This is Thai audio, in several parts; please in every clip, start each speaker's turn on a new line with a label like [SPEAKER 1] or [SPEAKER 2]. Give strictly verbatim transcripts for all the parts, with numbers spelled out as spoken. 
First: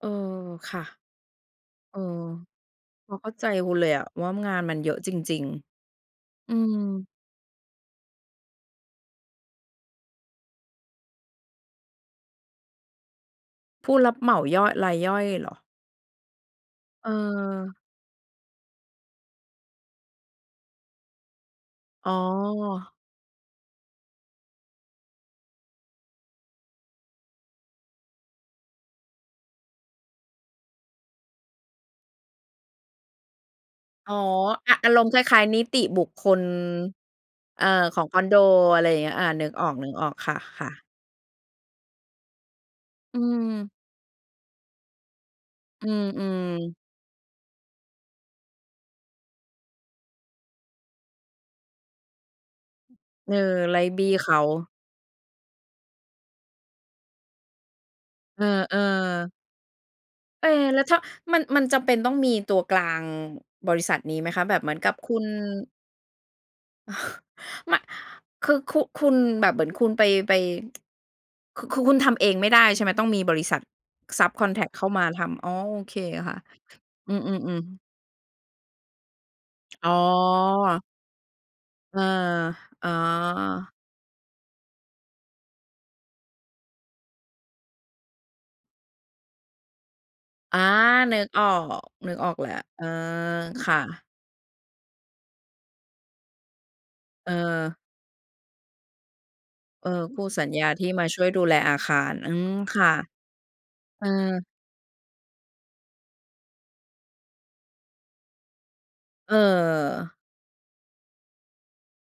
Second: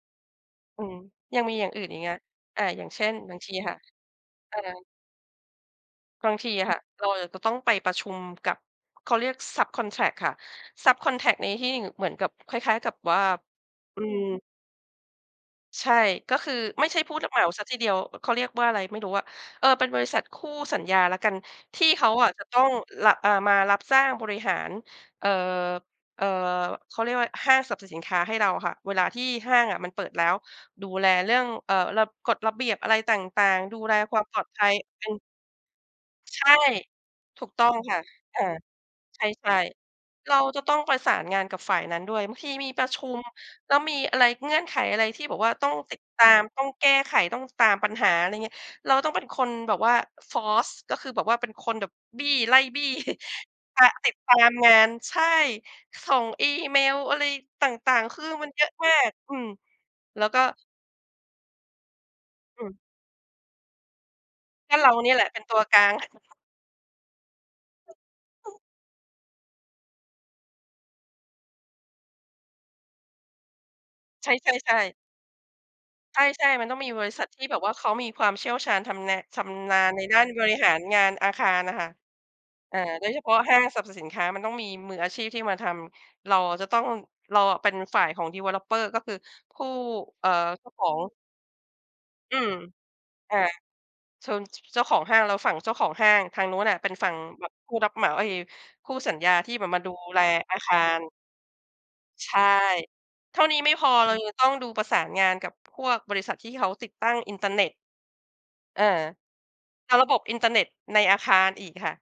[SPEAKER 1] เออ ค่
[SPEAKER 2] อ
[SPEAKER 1] ะ
[SPEAKER 2] ืม ยังมีอย่างอื่น
[SPEAKER 1] เอ
[SPEAKER 2] อี
[SPEAKER 1] อ
[SPEAKER 2] กเงี้ย อะ อย่างเช่
[SPEAKER 1] พ
[SPEAKER 2] น
[SPEAKER 1] อเข้
[SPEAKER 2] บ
[SPEAKER 1] า
[SPEAKER 2] าง
[SPEAKER 1] ใจ
[SPEAKER 2] ที
[SPEAKER 1] ค
[SPEAKER 2] ค
[SPEAKER 1] ุ
[SPEAKER 2] ่
[SPEAKER 1] ณ
[SPEAKER 2] ะ
[SPEAKER 1] เลยอะว่างา
[SPEAKER 2] อะ
[SPEAKER 1] นมันเยอะจริง
[SPEAKER 2] บางท
[SPEAKER 1] ๆ
[SPEAKER 2] ี
[SPEAKER 1] อื
[SPEAKER 2] อะค
[SPEAKER 1] ม
[SPEAKER 2] ่ะ เราอะจะต้องไปประชุมกับ เขาเรียกซับคอนแทรกค่ะ ซับคอนแทรกในทิ่ง เหมือนกับ คล้าย ๆ กับว่า
[SPEAKER 1] ผู้
[SPEAKER 2] อื
[SPEAKER 1] รับเหม
[SPEAKER 2] ม
[SPEAKER 1] าย่อย รายย่อยเหรอ?
[SPEAKER 2] ใช่ ก็คือ ไม่ใช่ผู้รับเหมาสัก
[SPEAKER 1] เออ
[SPEAKER 2] ทีเดียว อ เขาเรียกว่าอะไรไม่รู้อะ เออ เป็นบริษัทคู่สัญญาแล้วกัน ที่เข
[SPEAKER 1] อ๋
[SPEAKER 2] า
[SPEAKER 1] อ
[SPEAKER 2] อะจะต้อง ร อ่า มารับสร้างบริหาร เอ่อ เอ่อ เขาเรียกว่าอะไร ห้างสรรพสินค้าให้เราค่ะ เวลาที่ห้างอะมันเปิดแล้ว ดูแลเรื่อง เอ่อ ระ กฎระเบียบอะไรต่าง ๆ ดูแล
[SPEAKER 1] อ๋อ
[SPEAKER 2] ความปลอดภั
[SPEAKER 1] อ
[SPEAKER 2] ย
[SPEAKER 1] ะ อาร
[SPEAKER 2] เป
[SPEAKER 1] มณ
[SPEAKER 2] ็
[SPEAKER 1] ์
[SPEAKER 2] น
[SPEAKER 1] คล้าย ๆ นิติบุคค
[SPEAKER 2] ใช
[SPEAKER 1] ล
[SPEAKER 2] ่ ถูกต
[SPEAKER 1] เอ
[SPEAKER 2] ้
[SPEAKER 1] ่อ
[SPEAKER 2] องค
[SPEAKER 1] ข
[SPEAKER 2] ่ะ
[SPEAKER 1] องคอนโด
[SPEAKER 2] อา
[SPEAKER 1] อะไรอย่างเงี้ย
[SPEAKER 2] ใช
[SPEAKER 1] อา นึก
[SPEAKER 2] ่
[SPEAKER 1] ออก ๆ
[SPEAKER 2] ๆ
[SPEAKER 1] ค
[SPEAKER 2] เราจะ
[SPEAKER 1] ่ะ
[SPEAKER 2] ต้อง
[SPEAKER 1] ๆ
[SPEAKER 2] ประสานงานกับฝ่ายนั้นด้วย บางทีมีประชุ
[SPEAKER 1] อื
[SPEAKER 2] ม
[SPEAKER 1] ม
[SPEAKER 2] แล้วมีอะไร เงื่อนไขอะไรที่แบบว่าต้อง
[SPEAKER 1] อื
[SPEAKER 2] ติดตาม ต้อง
[SPEAKER 1] ม ๆ
[SPEAKER 2] แก้ไข ต้องตามปัญหา อะไรเงี้ย เราต้องเป็นคนแบบว่า force ก็คือแบบว่าเป็นคนแบบบี้ ไล่บี้
[SPEAKER 1] เออ ไล
[SPEAKER 2] ต
[SPEAKER 1] ่
[SPEAKER 2] าม
[SPEAKER 1] บ
[SPEAKER 2] ต
[SPEAKER 1] ี
[SPEAKER 2] ิ
[SPEAKER 1] ้
[SPEAKER 2] ด
[SPEAKER 1] เ
[SPEAKER 2] ต
[SPEAKER 1] ข
[SPEAKER 2] า
[SPEAKER 1] า
[SPEAKER 2] มงาน ใช่ ส่งอีเมลอะไรต่าง ๆ คือ
[SPEAKER 1] เอ
[SPEAKER 2] มันเยอะ
[SPEAKER 1] อ
[SPEAKER 2] มาก อ
[SPEAKER 1] ๆ
[SPEAKER 2] ืม แล้วก็
[SPEAKER 1] เอ แล้วถ้ามัน มันจำเป็นต้องมีตัว
[SPEAKER 2] อื
[SPEAKER 1] ก
[SPEAKER 2] ม
[SPEAKER 1] ลาง ง บริษัทนี้ไหมคะ? แบบเหม
[SPEAKER 2] ก
[SPEAKER 1] ื
[SPEAKER 2] ็
[SPEAKER 1] อน
[SPEAKER 2] เ
[SPEAKER 1] ก
[SPEAKER 2] ร
[SPEAKER 1] ั
[SPEAKER 2] า
[SPEAKER 1] บ
[SPEAKER 2] น
[SPEAKER 1] ค
[SPEAKER 2] ี
[SPEAKER 1] ุ
[SPEAKER 2] ่แหล
[SPEAKER 1] ณ
[SPEAKER 2] ะเป็นตัวกลาง
[SPEAKER 1] ม คือคุ คุณแบบเหมือนคุณไป ไป คือคุ คุณทำเองไม่ได้ ใช่ไหม ต้องมีบริษัทซ
[SPEAKER 2] ใ
[SPEAKER 1] ั
[SPEAKER 2] ช
[SPEAKER 1] บคอนแทรกเ
[SPEAKER 2] ่
[SPEAKER 1] ข้า
[SPEAKER 2] ๆ ๆ
[SPEAKER 1] มาทำ? อ๋อ โอเค
[SPEAKER 2] ใช
[SPEAKER 1] ค่ะ
[SPEAKER 2] ่ ๆ มันต้องมีบร
[SPEAKER 1] อ
[SPEAKER 2] ิ
[SPEAKER 1] ื
[SPEAKER 2] ษัทที่แบ
[SPEAKER 1] ม
[SPEAKER 2] บว่า
[SPEAKER 1] ๆ ๆ
[SPEAKER 2] เขามีความเชี่ยวชาญทำนะ ชำนา
[SPEAKER 1] อ๋
[SPEAKER 2] ญในด้านบริหาร
[SPEAKER 1] อ
[SPEAKER 2] งานอาคารอะค่ะ
[SPEAKER 1] เออ
[SPEAKER 2] อ่า
[SPEAKER 1] อ๋อ
[SPEAKER 2] โดยเฉพาะห้างสรรพสินค้า มันต้องมีมืออาชีพที่มาทำ เราอะจะต้อง เราอะเป็นฝ่ายของ Developer ก็คือผู้ เอ่อ
[SPEAKER 1] อา
[SPEAKER 2] เจ้าของ
[SPEAKER 1] นึกออก นึกออ
[SPEAKER 2] อื
[SPEAKER 1] กแล้
[SPEAKER 2] ม
[SPEAKER 1] ว เออ
[SPEAKER 2] อา
[SPEAKER 1] ค่ะ
[SPEAKER 2] เชิง ช ช เจ้าของห้าง เราฝั่งเจ้าของห้าง ทางนู้นอะเป็นฝั่ง
[SPEAKER 1] เ
[SPEAKER 2] แบบผู
[SPEAKER 1] ออ
[SPEAKER 2] ้รับเหมา เอ๊ย คู่สัญญาที่แบบมา
[SPEAKER 1] เอ
[SPEAKER 2] ด
[SPEAKER 1] อ
[SPEAKER 2] ู
[SPEAKER 1] ค
[SPEAKER 2] แล
[SPEAKER 1] ู่สัญ
[SPEAKER 2] อา
[SPEAKER 1] ญ
[SPEAKER 2] ค
[SPEAKER 1] า
[SPEAKER 2] า
[SPEAKER 1] ที่
[SPEAKER 2] ร
[SPEAKER 1] มาช่วยดูแลอาคาร
[SPEAKER 2] ใ
[SPEAKER 1] อ
[SPEAKER 2] ช
[SPEAKER 1] ื
[SPEAKER 2] ่
[SPEAKER 1] ม ค่ะ
[SPEAKER 2] เท่านี้ไม่พอ
[SPEAKER 1] เออ
[SPEAKER 2] เรายังต้องดูประสานงานกับพวกบริษัทที่เขาติดตั้งอินเทอร์เน็ต เออ
[SPEAKER 1] เ
[SPEAKER 2] เอาระ
[SPEAKER 1] ออ
[SPEAKER 2] บบอินเทอร์เน็ตในอาคารอีกค่ะ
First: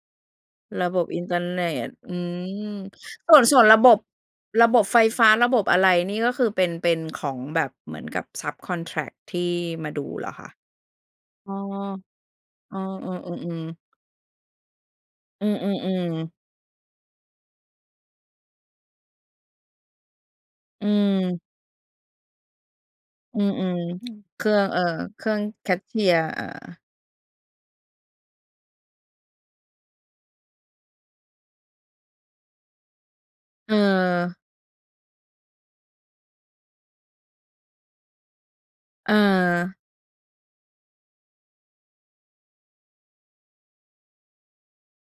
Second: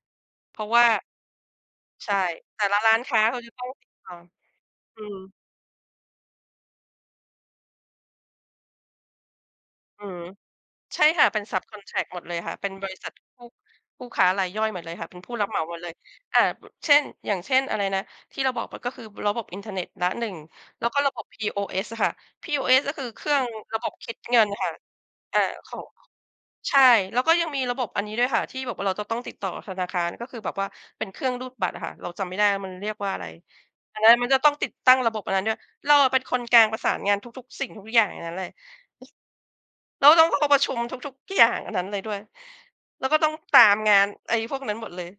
[SPEAKER 2] เพราะว่
[SPEAKER 1] ร
[SPEAKER 2] า
[SPEAKER 1] ะบบอินเทอร์เน็ต
[SPEAKER 2] ใช
[SPEAKER 1] อื
[SPEAKER 2] ่
[SPEAKER 1] ม
[SPEAKER 2] แต่ละร้านค้า
[SPEAKER 1] ส
[SPEAKER 2] เข
[SPEAKER 1] ่
[SPEAKER 2] า
[SPEAKER 1] วน
[SPEAKER 2] จะ
[SPEAKER 1] ส่
[SPEAKER 2] ต
[SPEAKER 1] ว
[SPEAKER 2] ้อ
[SPEAKER 1] น
[SPEAKER 2] ง
[SPEAKER 1] ระ
[SPEAKER 2] ติ
[SPEAKER 1] บ
[SPEAKER 2] ด
[SPEAKER 1] บ
[SPEAKER 2] ต่อ
[SPEAKER 1] ระบบไ
[SPEAKER 2] อ
[SPEAKER 1] ฟ
[SPEAKER 2] ื
[SPEAKER 1] ฟ้า
[SPEAKER 2] ม
[SPEAKER 1] ระบบอะไรนี่ก็คือเป็น เป็นของแบบเหมือนกับซับคอนแทรกที่มาด
[SPEAKER 2] อ
[SPEAKER 1] ู
[SPEAKER 2] ืม
[SPEAKER 1] เหรอคะ?
[SPEAKER 2] ใช่ค่ะ เป็น
[SPEAKER 1] อ้อ
[SPEAKER 2] ซับคอนแทรกหมดเลยค่ะ เป็น
[SPEAKER 1] อ้อ
[SPEAKER 2] บริษัท
[SPEAKER 1] อ
[SPEAKER 2] ผู้
[SPEAKER 1] ืม ๆ ๆ
[SPEAKER 2] ผู้ค้ารายย่อยหมดเลยค่ะ เป็นผู้ร
[SPEAKER 1] อื
[SPEAKER 2] ับเหมาหมดเลย
[SPEAKER 1] อ ๆ ๆ
[SPEAKER 2] อ่า อ เช่น อย่างเช่นอะไรนะ ที่เราบอกไป ก็คือระบบอินเทอร์เน็ตละหนึ่ง แ
[SPEAKER 1] อ
[SPEAKER 2] ล้
[SPEAKER 1] ื
[SPEAKER 2] วก็ระบบ
[SPEAKER 1] อ
[SPEAKER 2] POS อะค่ะ POS ก็คือเครื่
[SPEAKER 1] อ
[SPEAKER 2] อ
[SPEAKER 1] ื
[SPEAKER 2] งร
[SPEAKER 1] ม
[SPEAKER 2] ะบบค
[SPEAKER 1] ๆ
[SPEAKER 2] ิดเ
[SPEAKER 1] ๆ
[SPEAKER 2] ง
[SPEAKER 1] เค
[SPEAKER 2] ิ
[SPEAKER 1] ร
[SPEAKER 2] น
[SPEAKER 1] ื่อง
[SPEAKER 2] ค่ะ
[SPEAKER 1] เอ่อ เครื่
[SPEAKER 2] อ
[SPEAKER 1] อ
[SPEAKER 2] า
[SPEAKER 1] งแค
[SPEAKER 2] ขอ
[SPEAKER 1] ช
[SPEAKER 2] ง
[SPEAKER 1] เช
[SPEAKER 2] ข
[SPEAKER 1] ียร์ เออ
[SPEAKER 2] ใช่ แล้วก็ยังมีระบบอันนี้ด้วยค่ะที่แบบเราจะต้องติดต่อธนาคาร ก็คือแบบว่าเป็นเครื่องรูดบัตรอะค่ะ เราจำไม่ได้ว่ามันเรียกว่าอะไร
[SPEAKER 1] เ
[SPEAKER 2] อันนั้นมัน
[SPEAKER 1] ออ
[SPEAKER 2] จะต้องติดตั้งระบบอันนั้นด้วย เราอะเป็นคนกลางประสานงานทุก ๆ สิ่งทุกอย่างในนั้นแหละ
[SPEAKER 1] เออ
[SPEAKER 2] แล้วต้อง เรา เราประชุมทุก ๆ อย่างอันนั้นเลยด้วย แล้วก็ต้องตามงาน ไอ้พวกนั้นหมดเลย